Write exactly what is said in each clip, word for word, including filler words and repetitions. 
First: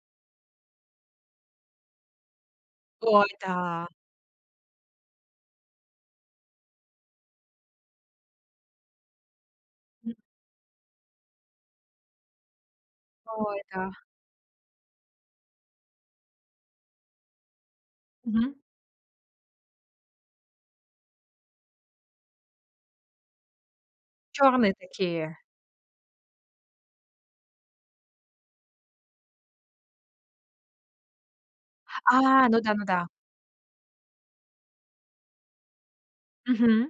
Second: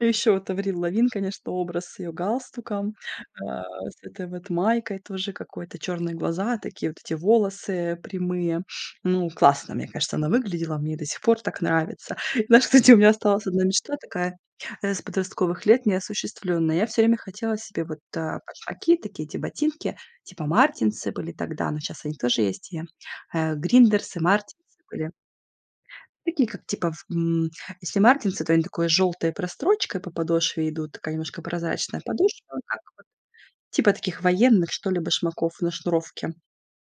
И еще вот Аврил Лавин, конечно, образ с ее галстуком, Ой, а, да! с этой вот майкой тоже какой-то, черные глаза, такие вот эти волосы прямые. Ну, классно, мне кажется, М. она выглядела, мне до сих пор так нравится. Знаешь, кстати, у меня осталась Ой, одна да. мечта такая, э, с подростковых лет неосуществлённая. Я всё время хотела себе вот, э, Мгм. башмаки такие, эти ботинки типа "Мартинсы" были тогда, но сейчас они тоже есть, и, э, "Гриндерсы", Чёрные "Мартинсы" были. такие. Такие, как, типа, в м, если "Мартинсы", то они с такой жёлтой прострочкой по подошве идут, и такая немножко прозрачная А, подошва, ну да, как ну да. вот таких военных, что ли, башмаков на шнуровке. Мгм.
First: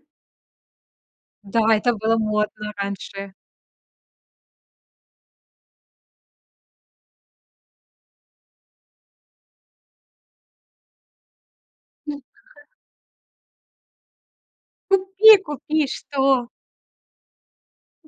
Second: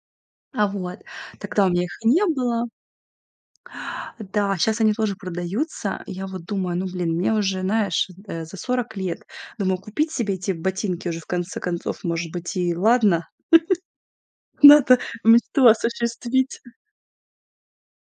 А, вот, Да, тогда у меня это их было не было. модно раньше. Да, щас они тоже продаются. И я вот думаю: ну, блин, мне уже, знаешь, э, за сорок лет. Думаю, купить себе эти ботинки уже, в конце концов, М. может быть, и ладно, надо Купи мечту купи что! осуществить.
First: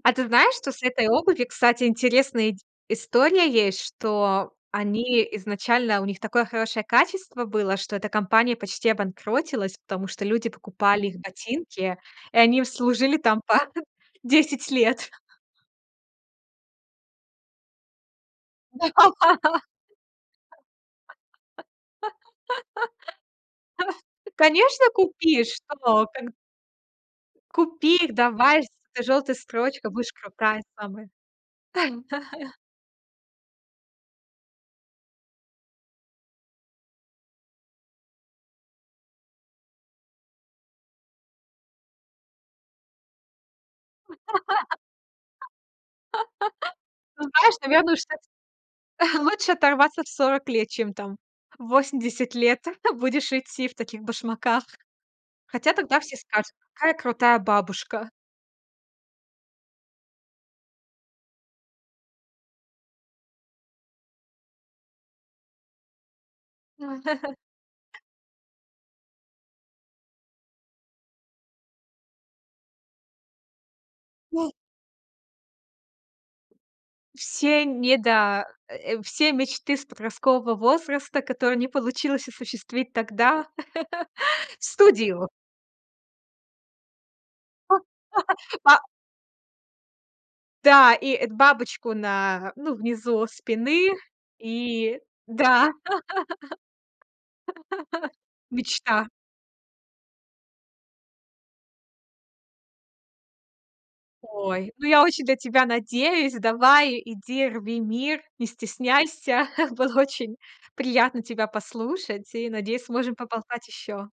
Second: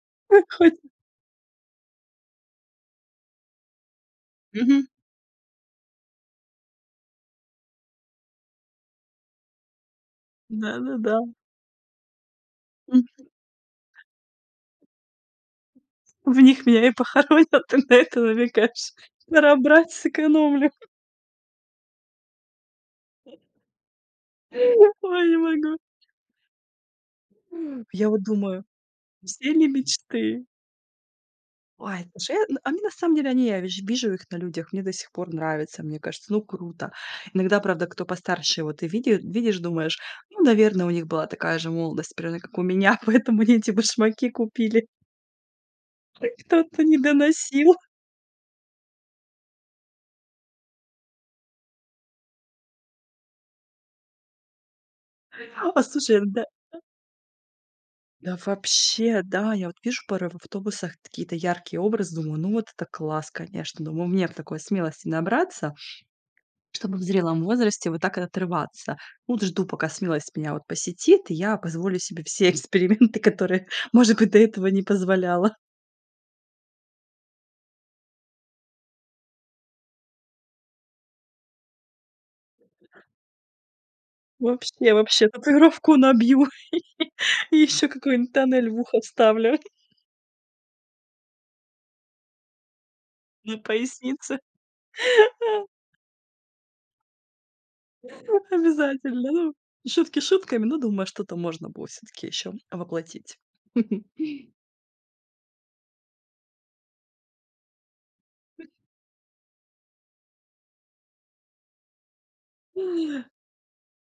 А ты знаешь, что с Выходим. этой обувью, кстати, интересная ид история есть, что Мгм. они изначально у них такое хорошее качество было, что эта компания почти обанкротилась, потому что люди покупали их Да-да-да. ботинки, и они им служили Мгм. там по десять лет. В них меня и похоронят, ты на это Да. намекаешь? Надо брать, сэкономлю. Конечно, Ой, не купи, могу! что! Когд Купи Я их, вот давай, думаю, с этой жёлтой все они строчкой. Будешь мечты крутая самая. Ой, слушай, я а мне, на самом деле, они я ви же вижу их на людях, мне до сих пор нравится. Мне кажется, ну, круто. Иногда, правда, кто постарше, и вот ты види э, видишь, думаешь: "Ну, наверное, у них была такая же молодость, примерно как у меня, поэтому они эти башмаки купили". Опять кто-то не Ты знаешь, доносил. тебе лучше стать, лучше оторваться в сорок лет, чем там в восемьдесят лет будешь идти в таких башмаках. Хотя тогда все Послушай, да. скажут: "Какая крутая бабушка". Да вообще, да. Я вот вижу пары в автобусах, какие-то яркие образы. Думаю: "Ну, вот это класс, конечно". Думаю: "Мне б такой смелости набраться, чтобы в М. зрелом возрасте вот так вот отрываться". Ну вот, жду, пока смелость меня вот посетит, и я позволю себе все эксперименты, которые, может быть, до М. этого не позволяла. Все недо э, все мечты с подросткового возраста, которые не получилось осуществить тогда, в Вообще студию. вообще татуировку набью, и и ещё какой-нибудь тоннель Па в ухо вставлю. Да, и эт бабочку на, ну, внизу На спины. пояснице. И да, мечта. Обязательно. Ну, шутки шутками, ну, думаю, что-то можно было всё-таки ещё воплотить. Ой, ну, я очень для тебя надеюсь. Давай, иди, рви мир, не стесняйся. Было очень приятно тебя послушать. И, надеюсь, сможем поболтать ещё.